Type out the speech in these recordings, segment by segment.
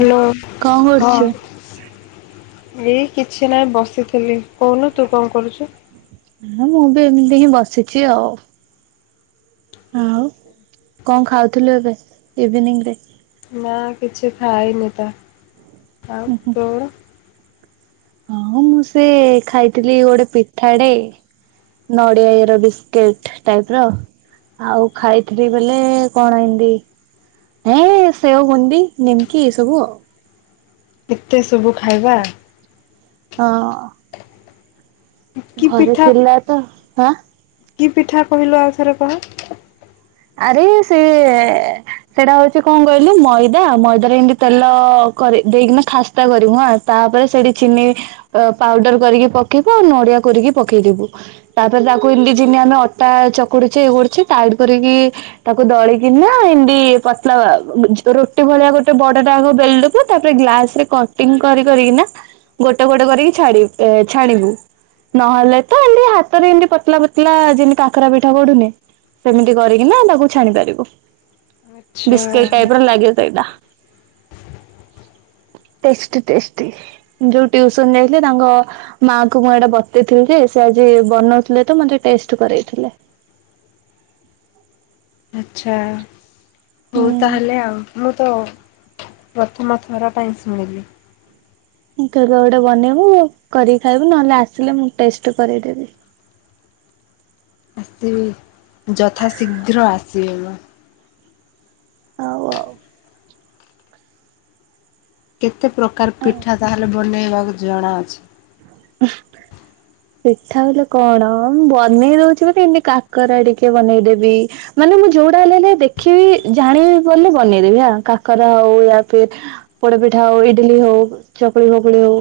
Hello କଣ ହଁ। କରୁଛୁ? ଏଇ କିଛି ନାଇଁ ବସିଥିଲି। କହୁନୁ ତୁ କଣ କରୁଚୁ? ମୁଁ ବି ଏମିତି ହିଁ ବସିଛି ଆଉ। ଆଉ କଣ ଖାଉଥିଲୁ ଏବେ ଇଭିନିଙ୍ଗ୍ ରେ? ନା କିଛି ଖାଇନି ତ। ଉଁ ଆଉ ହୁଁ ତୋର? ହଁ ମୁଁ ସେ ଖାଇଥିଲି ଗୋଟେ ପିଠା ଡେ। ନଡ଼ିଆ ଇଏର ବିସ୍କିଟ୍ ଟାଇପ୍ ର। ଆଉ ଖାଇଥିଲି ବୋଲେ କଣ ଏମ୍ ଡି। ହେ ସେଓ, ବୁନ୍ଦି, ନିମ୍କକି ଏ ସବୁ ଆଉ। ଏତେ ସବୁ ଖାଇବା ହଁ। କି ଘରେ ପିଠା ଥିଲା ତ ଆଁ? କି ପିଠା କହିଲ ଆଉଥରେ କହ? ଆରେ ସେ ସେଟା ହଉଚି କଣ କହିଲୁ ମଇଦା ମଇଦାରେ ଏମିତି ତେଲ କରି ଦେଇକିନା ଖାସ୍ତା କରିବୁ ହା ତାପରେ ସେଠି ଚିନି ଅ ପାଉଡର କରିକି ପକେଇବୁ ଆଉ ନଡିଆ କୋରିକି ପକେଇଦବୁ। ତାପରେ ତାକୁ ଏମିତି ଜିନ୍ତି ଆମେ ଅଟା ଚକୁଡୁଚେ ଇଏ କରୁଚେ ଟାଇଡ୍ କରିକି ତାକୁ ଦଳିକନା ଏମିତି ପତଲା ଝି ରୁଟି ଭଳିଆ ଗୋଟେ ବଡ ଟା ଆଗ ବେଲ୍ ଦବୁ ତାପରେ ଗ୍ଲାସ୍ ରେ କଟିଂଙ୍ଗ କରି କରି କି ନା ଗୋଟେ ଗୋଟେ କରିକି ଛାଡିବୁ ଏ ଛାଣିବୁ। ନହେଲେ ତ ଏମତି ହାତରେ ଏମତି ପତଲା ପତଲା ଯେମିତି କାକରା ପିଠା ଗଢୁନେ କରିକିନା ତାକୁ ଛାଣି ପାରିବୁ ଆଚ୍ଛା ବିସ୍କୁଟ ଟାଇପ୍ ର ଲାଗେ ସେଇଟା। Tasty tasty. ଯୋଉ ଟ୍ୟୁସନ ଯାଇଥିଲେ ତାଙ୍କ ମା କୁ ମୁଁ ଏଇଟା ବତେଇଥିଲି ଯେ ସେ ଆଜି ବନଉଥିଲେ ତ ମତେ ଟେଷ୍ଟ କରେଇଥିଲେ। ଆଚ୍ଛା ହଉ ହୁଁ। ତାହେଲେ ଆଉ ମୁଁ ତ ପ୍ରଥମ ଥର ପାଇଁ ଶୁଣିଲି। କେବେ ଗୋଟେ ବନେଇବୁ ଆଉ କରିକି ଖାଇବୁ ନହେଲେ ଆସିଲେ ମୁଁ ଟେଷ୍ଟ କରେଇ ଦେବି। ଆସିବି ଯଥା ଶୀଘ୍ର ଆସିବି ମୁଁ। ହଉ ଆଉ। କେତେ ପ୍ରକାର ହଁ। ପିଠା ତାହେଲେ ବନେଇବାକୁ ଜଣାଅଛି। [unintelligible] ପିଠା ବଲେ କଣ ମୁ ବନେଇ ଦଉଛି ବୋଲି ଏମିତି କାକରା ଟିକେ ବନେଇଦେବି। ମାନେ ମୁଁ ଯୋଉଟା ହେଲେ ଲେ ଦେଖିବି ଜାଣିବି ବଲେ ବନେଇଦେବି ହା କାକରା ହଉ ଆ ଫିର ପୋଡ ପିଠା ହଉ ଇଡିଲି ହଉ ଚକୁଳି ଫକୁଳି ହଉ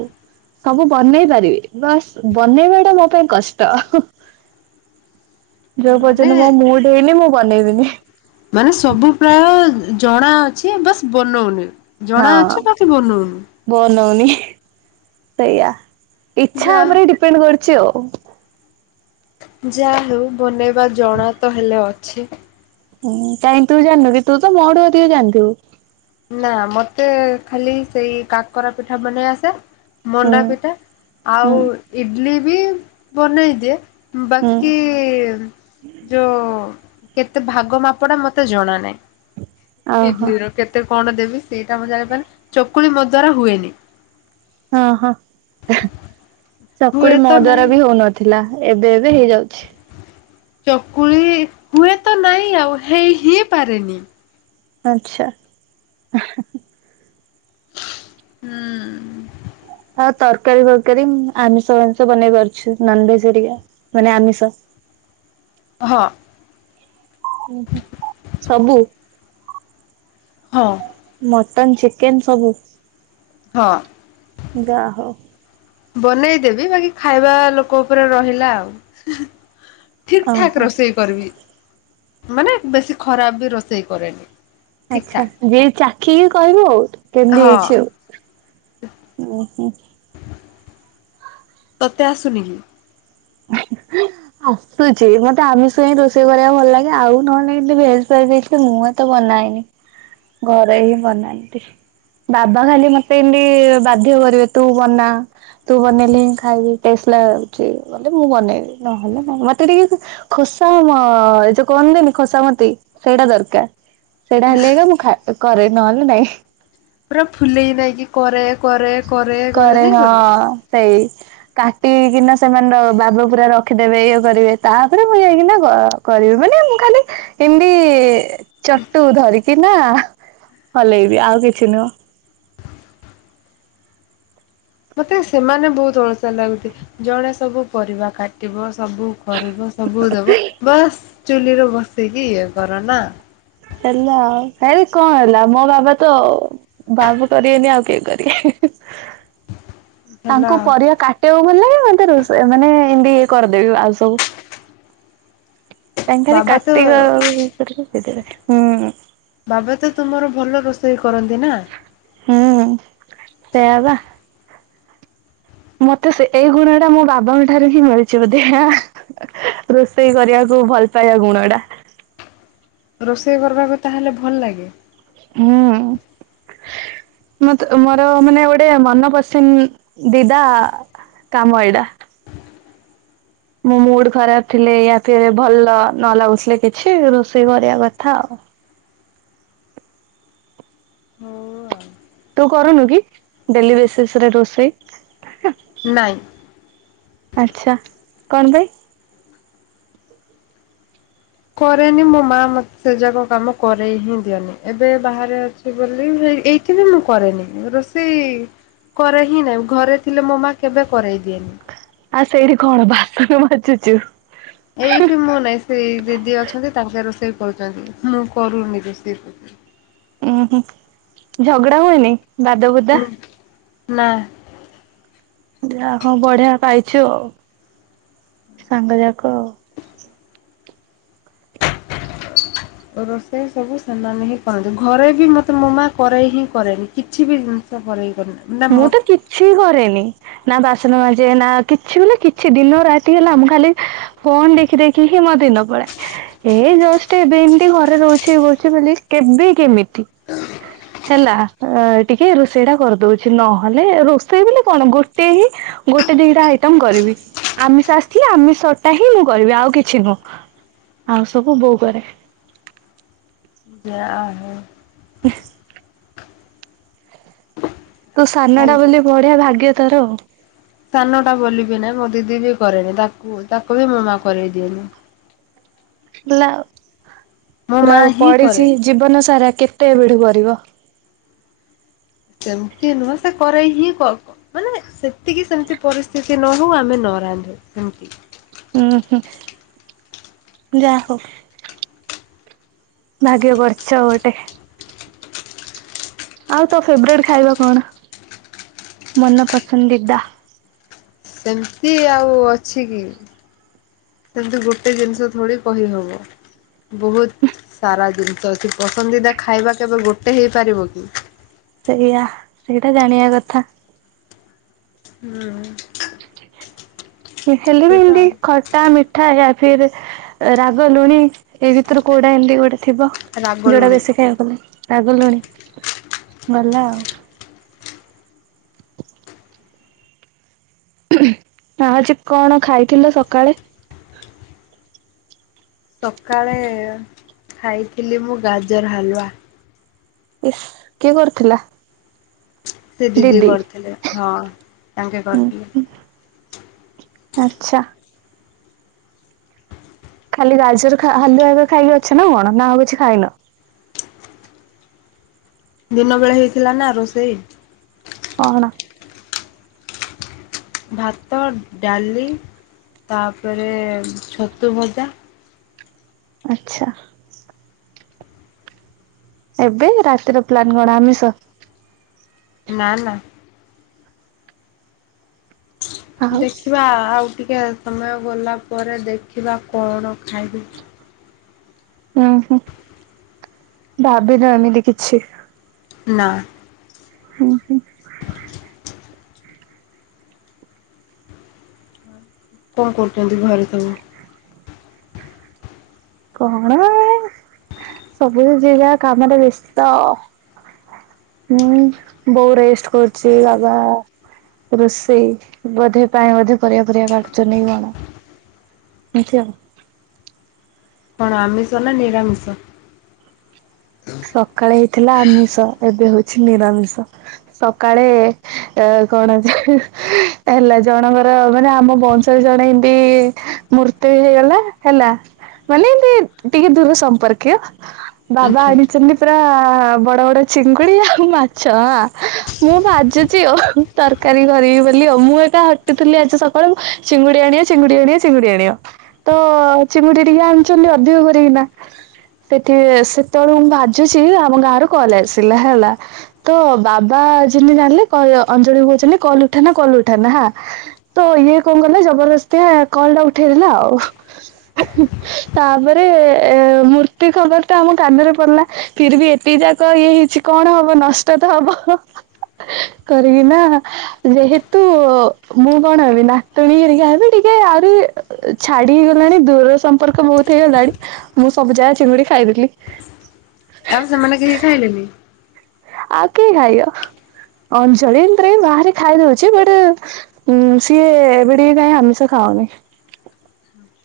ସବୁ ବନେଇ ପା ରି ନସ୍ ବନେଇବା ଟା ମୋ ପାଇଁ କଷ୍ଟ। ଯୋଉ ପର୍ଯ୍ୟନ୍ତ ମୋ ମାନେ ମୁଡ଼ୁ ହେଇନି ମୁଁ ବନେଇବିନି। ମାନେ ସବୁ ପ୍ରାୟ ଜଣା ଅଛି ବାସ୍ ବନଉନି। ଜଣା ହଁ ଅଛି ବାକି ବନଉନୁ। ବନଉନି ସେଇୟା ଇଚ୍ଛା ଯା ଉପରେ ବି ଡିପେଣ୍ଡ କରୁଛି ଆଉ। ଯା ହେଉ ବନେଇବା ଜଣା ତ ହେଲେ ଅଛି। ହୁଁ କାଇଁ ତୁ ଜାଣିନୁ କି ତୁ ତ ମୋଠୁ ଅଧିକ ଜାଣିଥିବୁ? ନା ମତେ ଖାଲି ସେଇ କାକରା ପିଠା ବନେଇ ଆସେ। ହୁଁ ମଣ୍ଡା ପିଠା ହୁଁ ଆଉ ଇଡ଼ିଲି ବି ବନେଇଦିଏ। ହୁଁ ବାକି ଯୋଉ କେତେ ଭାଗ ମାପ ଟା ମତେ ଜଣା ନାଇଁ ଓହୋ। ଇଡ଼ିଲି ର କେ କେତେ କଣ ଦେବି ସେଇଟା ମୁଁ ଜାଣିପାରି ଚକୁଳି ମୋ ଦ୍ଵାରା ହୁଏନି। ହଁ ହଁ ହୁଏ ଚକୁଳି ମୋ ତ ଦ୍ଵାରା ନାହିଁ ବି ହଉନ ଥିଲା ଏବେ ଏବେ ହେଇଯାଉଛି। ଚକୁଳି ହୁଏ ତ ନାଇଁ ଆଉ ହେଇ ହି ପାରେନି। ଆଛା। ହୁଁ। ଆଉ ତରକାରୀ ଫରକାରୀ ଉଁ ଆମିଷ ଫାମିଷ ବନେଇ ପାରୁଛି ନନଭେଜ ହେରିକା ମାନେ ଆମିଷ। ହଁ। ଉଁ ହୁଁ ସବୁ? ହଁ। ମଟନ୍ ଚିକେନ୍ ସବୁ? ହଁ। ଯା ହଉ। ବନେଇଦେବି ବାକି ଖାଇବା ଲୋକ ଉପେରେ ରହିଲା ଆଉ। ଠିକ୍ ଠାକ୍ ଓହୋ ରୋଷେଇ କରିବି ମାନେ ବେଶୀ ଖରାପ ବି ରୋଷେଇ କରେନି। ଠିକ୍ ଆଚ୍ଛା ଠାକ୍। ଯିଏ ଚାଖିକି କହିବ ଆଉ କେନ୍ଦି ହଁ ହେଇଛି ଆଉ। ଓହୋ। ତତେ ଆସୁନି କି। [unintelligible] ଆସୁଛି ମତେ ଆମିଷ ହିଁ ରୋଷେଇ କରିବାକୁ ଭଲ ଲାଗେ ଆଉ ନହେଲେ ନାଇଁ ଏମତି ଭେଜ କରିଦେଇଥିଲେ ମୁଁ ତ ବନାଏନି ଘରେ ହିଁ ବନାନ୍ତି। ବାବା ଖାଲି ମତେ ଇନ୍ଦି ବାଧ୍ୟ କରିବେ ତୁ ବନା। ତୁ ବନେଇଲେ ମୁଁ ଖାଇବି ଟେଷ୍ଟ ଲାଗୁଚି ବୋଲେ ମୁଁ ବନେଇବି ନହେଲେ ମ ମତେ ଟିକେ ଖୋସା ମ ଏ ଯୋଉ କୁହନ୍ତିନି ଖୋସାମତି ସେଇଟା ଦରକାର। ସେଇଟା ହେଲେ ଏକା ମୁଁ ଖା କରେ ନହେଲେ ନାଇଁ। ପୁରା ଫୁଲେଇ ନାଇଁ କି କରେ କରେ କରେ କହିଲେ ଯାଇଁ କରିବି। ସେଇ କାଟି କିନା ସେମାନେ ର ବାବୁ ପୁରା ରଖିଦେବେ ଇଏ କରିବେ ତାପରେ ମୁଁ ଯାଇଁକିନା କ କରିବି ମାନେ ମୁଁ ଖାଲି ଇନ୍ଦି ଚଟୁ ଧରିକିନା ହଲେଇବି ଆଉ କିଛି ନୁହଁ। ମତେ ସେମାନେ ବୋହୁତ ଅଳସୁଆ ଲାଗତି ଜଣେ ସବୁ ପରିବା କା ଟିବ ସବୁ କରିବ ସବୁ ଦବ ବାସ୍ ଚୁଲିରେ ବସେଇକି ଇଏ କର ନା। ହେଲା କାଇଁ କଁ ହେଲା ମୋ ବାବା ତ ବାବୁ କରିବେନି ଆଉ କିଏ କରିବେ ହିଁ ହିଁ। ହେଲା ତାଙ୍କୁ ଆଉ ପରିବା କାଟିଆକୁ ଭଲ ଲାଗେ ମତେ ରୋଷେ ମାନେ ଇନ୍ଦି କରିଦେବି ଆଉ ସବୁ। ତାଙ୍କୁ ଖାଲି ବାବା ତ କାଟିବା ଆଉ ଇଏ କରିକି ଦେଇ ଦେବେ ମୁଁ ବାବା ତ ତୁମର ଭଲ ରୋଷେଇ କରନ୍ତି ନା। ହୁଁ ସେଇଆ ବା। ମତେ ସେ ଏଇ ଗୁଣଟା ମୋ ବାବାଙ୍କ ଠାରୁ ହିଁ ମିଳିଛି ବୋଧେ। ରୋଷେଇ କରିଆକୁ ଭଲପାଇବା ଗୁଣଟା। ରୋଷେଇ କରବାକୁ ତାହେଲେ ଭଲ୍ ଲାଗେ? ହଁ। ମତେ ମୋର ମାନେ ଗୋଟେ ମନପସନ୍ଦଦିଦା କାମ ଏଇଡା। ମୋ ମୁଡ୍ ଖରାପ ଥିଲେ ୟା ଫିର୍ ଭଲ ନ ଲାଗୁଥିଲେ କିଛି ରୋଷେଇ କରିଆ କଥା ଆଉ। ହଉ ଆଉ। ତୁ କରୁନୁ କି ଡେଲି ବେସିସରେ ରୋଷେଇ? ନାଇଁ। ଆଚ୍ଛା କଣ ପାଇଁ? କରେନି ମୋ ମା ମତେ ଯାକ କାମ କରେଇ ହିଁ ଦିଏନି ଏବେ ବାହାରେ ଅଛି। ବୋଲି ହେଇ ଏଇଠି ବି ମୁଁ କରେନି ମୁଁ ରୋଷେଇ କରେ ହିଁ ନାହିଁ ଘରେ ଥିଲେ ମୋ ମା କେବେ କରେଇ ଦିଏନି। ଆଉ ସେଇଠି କଣ ବାସନ ମାଜୁଚୁ? ଏଇଠି ମୁଁ ନାଇଁ ସେଇ ଦିଦି ଅଛନ୍ତି ତାଙ୍କେ ରୋଷେଇ କରୁଚନ୍ତି ମୁଁ କରୁନି ବେଶି ଏତେ। ଉଁ ହୁଁ ଝଗଡା ହୁଏନି ବାଦ ବୁଦା। ନା। ଯା ହଉ ବଢିଆ ପାଇଛୁ ଆଉ ସାଙ୍ଗ ଯାକ ଆଉ। ରୋଷେଇ ସବୁ ସେମାନେ ହିଁ କରନ୍ତି ଘରେ ବି ମୋତେ ମୋ ମା କରାଏ ହିଁ କରେନି କିଛି ବିି ଉଁ [unintelligible] ମୁଁ ତ କିଛି କରେନି। ନା ବାସନ ମାଜେ ନା କିଛି ବୋଲେ କିଛି ଦିନ ରାତି ହେଲା ମୁଁ ଖାଲି ଫୋନ୍ ଦେଖି ଦେଖି ହିଁ ମୋ ଦିନ ପଳାଏ। ଏ ଜଷ୍ଟ ଏବେ ଏମିତି ଘରେ ରହୁଛି ଇଏ କରୁଛି ବୋଲି କେବେ କେମିତି ହେଲା ଅ ଟିକେ ରୋଷେଇ ଟା କରିଦଉ କିଛି ନହେଲେ ରୋଷେଇ ବୋଲି କଣ ଗୋଟେ ହିଁ ଗୋଟେ ଦିଟା ଆଇଟମ କରିବି। ଆମିଷ ଆସିଥିଲେ, ଆମିଷଟା ହିଁ ମୁଁ କରିବି ଆଉ କିଛି ନୁହଁ ଆଉ ସବୁ ବୋଉ କରେ। ଯା ହଉ। ହି। ତୁ ସାନ ଟା ତାହେଲେ ବୋଲି ବଢିଆ ଭାଗ୍ୟ ତୋର ଆଉ। ସାନ ଟା ବୋଲିକି ନାଇଁ ମୋ ଦିଦି ବି କରେନି ତାକୁ ତାକୁ ବି ମୋ ମା କରେଇ ଦିଏନି। ହେଲା ଉ ମୋ ପୁରା ମା ହିଁ କରେ। ପଡିଛି ଜୀବନ ସାରା କେତେ ଏବେଠୁ କରିବ। ସେମିତି ନୁହଁ ସେ କରେଇ ହି କ କ ମାନେ ସେତିକି ସେମିତି ପରିସ୍ଥିତି ନ ହଉ ଆମେ ନ ରାନ୍ଧୁ ସେମିତି ଉୁଁ ହୁଁ ଯାହା ହଉ ଭାଗ୍ୟ କରିଛ ଗୋଟେ। ଆଉ ତୋ ଫେବରଟ ଖାଇବା କଣ ମନ ପସନ୍ଦିଦା। ସେମିତି ଆଉ ଅଛି କି। ସେମିତି ଗୋଟେ ଜିନିଷ ଥୋଡ଼ି କହିହେବ। ବହୁତ ସାରା ଜିନିଷ ଅଛି ପସନ୍ଦିଦା ଖାଇବା କେବେ ଗୋଟେ ହେଇପାରିବ କି। ସେଇଆ ସେଇଟା ଜାଣିବା କଥା। ହୁଁ। ହେଲେ ସେଇଟା ଏମିତି ଆଉ ଖ ଟା ମିଠା ୟା ଫିର୍ ରାଗ ଲୁଣି ଏ ଭିତରୁ କଉଟା ଏମିତି ଗୋଟେ ଥିବ। ରାଗ ଯୋଡା ଲୁଣି ବେଶୀ ଖାଇବାକୁ ଗଲେ ରାଗ ଲୁଣି ଭଲ ଆଉ। ଆଛି କଣ ଖାଇଥିଲ ସକାଳେ? ସକାଳେ ଖାଇଥିଲି ମୁଁ ଗାଜର ହାଲୁଆ। ଇସ୍ କିଏ କରୁଥିଲା। ସେ ଦିଦି କରିଥିଲେ ହଁ ତାଙ୍କେ ହୁଁ କରିଥିଲେ। ଆଚ୍ଛା। ଖାଲି ଗାଜର ଖା ହାଲୁଆ ଖାଇକି ଅଛ ନା କଣ ନା ଆଉ କିଛି ଖାଇନ। ଦିନ ବେଳେ ହେଇଥିଲା ନା ରୋଷେଇ। କଣ ଭାତ ଡାଲି ତାପରେ ଛତୁ ଭଜା। ଆଚ୍ଛା। ଏବେ ରାତିର ପ୍ଲାନ୍ କଣ ଆମିଷ? ନା ନା। ଆଉ ଦେଖିବା ଆଉ ଟିକେ ସମୟ ଗଲା ପରେ ଦେଖିବା କଣ ଖାଇବି। ହୁଁ ହୁଁ ଭାବିନୁ ଏମିତି କିଛି। ନା। ହୁଁ ହୁଁ। କଣ କରୁଛନ୍ତି ଘରେସବୁ କଣଏ ସବୁ ଯିଏ ଯାହା କାମରେ ବ୍ୟସ୍ତ। ହୁଁ ବୋଉ ରେଷ୍ଟ କରୁଛି ବାବା ରୋଷେଇ ବୋଧେ ପାଇଁ ବୋଧେ ପରିବା ଫରିବା କାଟୁଛନ୍ତି କି କଣ? ଏମିତି ଆଉ କଣ ଆମିଷ ନା ନିରାମିଷ। ସକାଳେ ହେଇଥିଲା ଆମିଷ ଏବେ ହଉଛି ନିରାମିଷ। ସକାଳେ ଏ କଣ ଅଛି ହେଲା ଜଣଙ୍କର ମାନେ ଆମ ବ ଜଣେ ଏମତି ମୃତ୍ୟୁ ହେଇଗଲା ହେଲା। ମାନେ ଏ ଟିକେ ଦୂର ସମ୍ପର୍କୀୟ ବାବା ଆଚ୍ଛା ଆଣି ସେମତି ପୁରା ବଡ ବଡ ଚିଙ୍ଗୁଡି ଆଉ ମାଛ ହଁ ମୁଁ ଭାଜୁଛି ଆ ତରକାରୀ କରିବି ବୋଲି ଆଉ ମୁଁ ହେଇକା ହଟୁଥିଲି ଆଜି ସକାଳୁ ଚିଙ୍ଗୁଡ଼ି ଆଣିବ ଚିଙ୍ଗୁଡ଼ି ଆଣିବ ଚିଙ୍ଗୁଡ଼ି ଆଣିବ। ତ ଚିଙ୍ଗୁଡ଼ି ଟିକେ ଆଣିଛନ୍ତି ଅଧିକ କରିକିନା ସେଠି ସେତେବେଳକୁ ମୁ ଭା ଭାଜୁଛି ଆମ ଗାଁରୁ କଲ୍ ଆସିଲା ହେଲା। ତ ବାବା ଯେମିତି ଜାଣିଲେ କ ଅଞ୍ଜଳି କି କହୁଛନ୍ତି କଲ ଉଠାନା କଲ ଉଠାନା ହାଁ। ତ ଇଏ କଣ କଲେ ଜବରଦସ୍ତିଆ କଲ ଟା ଉଠେଇଦେଲେ ଆଉ। ତାପରେ ଏ ମୂର୍ତ୍ତି ଖବର ଟା ଆମ କାନରେ ପଡ଼ିଲା। ଫିର୍ ବି ଏତିକି ଯାକ ଇଏ ହେଇଛି କଣ ହବ ନଷ୍ଟ ତ ହବ। କରିକି ନା ଯେହେତୁ ମୁଁ କଣ ହେବି ନାତୁଣୀ ହେରିକା ହେବି ଟିକେ ଆହୁରି ଛାଡ଼ି ହେଇଗଲାଣି ଦୂର ସମ୍ପର୍କ ବହୁତ୍ ହେଇଗଲାଣି ମୁଁ ସବୁ ଯାକ ଚିଙ୍ଗୁଡ଼ି ଖାଇଦେଲି। ଆଉ ସେମାନେ କେହି ଖାଇଲେନି। ଆଉ କିଏ ଖାଇବ ଅଞ୍ଜଳି ଏମିତି ରେ ବାହାରେ ଖାଇଦଉଛି ବଟ୍ ହୁଁ ସିଏ ଏବେ ଟିକେ କାଇଁ ଆମିଷ ଖାଉନି।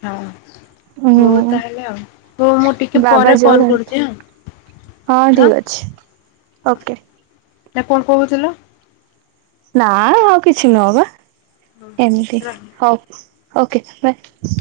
ହଁ ହଉ ହୁଁ ତାହେଲେ ଆଉ ହଉ ମୁଁ ଟିକେ ବାବା ପରେ ଯୋଉ କଲ୍ ଘରେ କରୁଛି ଆଁ। ହଁ ଠିକ୍ ଅଛି ଓକେ। ନା କଣ କହୁଥିଲ? ନାଁ ଆଉ କିଛି ନୁହଁ ବା ହଁ ଏମିତି ରହ। ହଉ। Okay bye.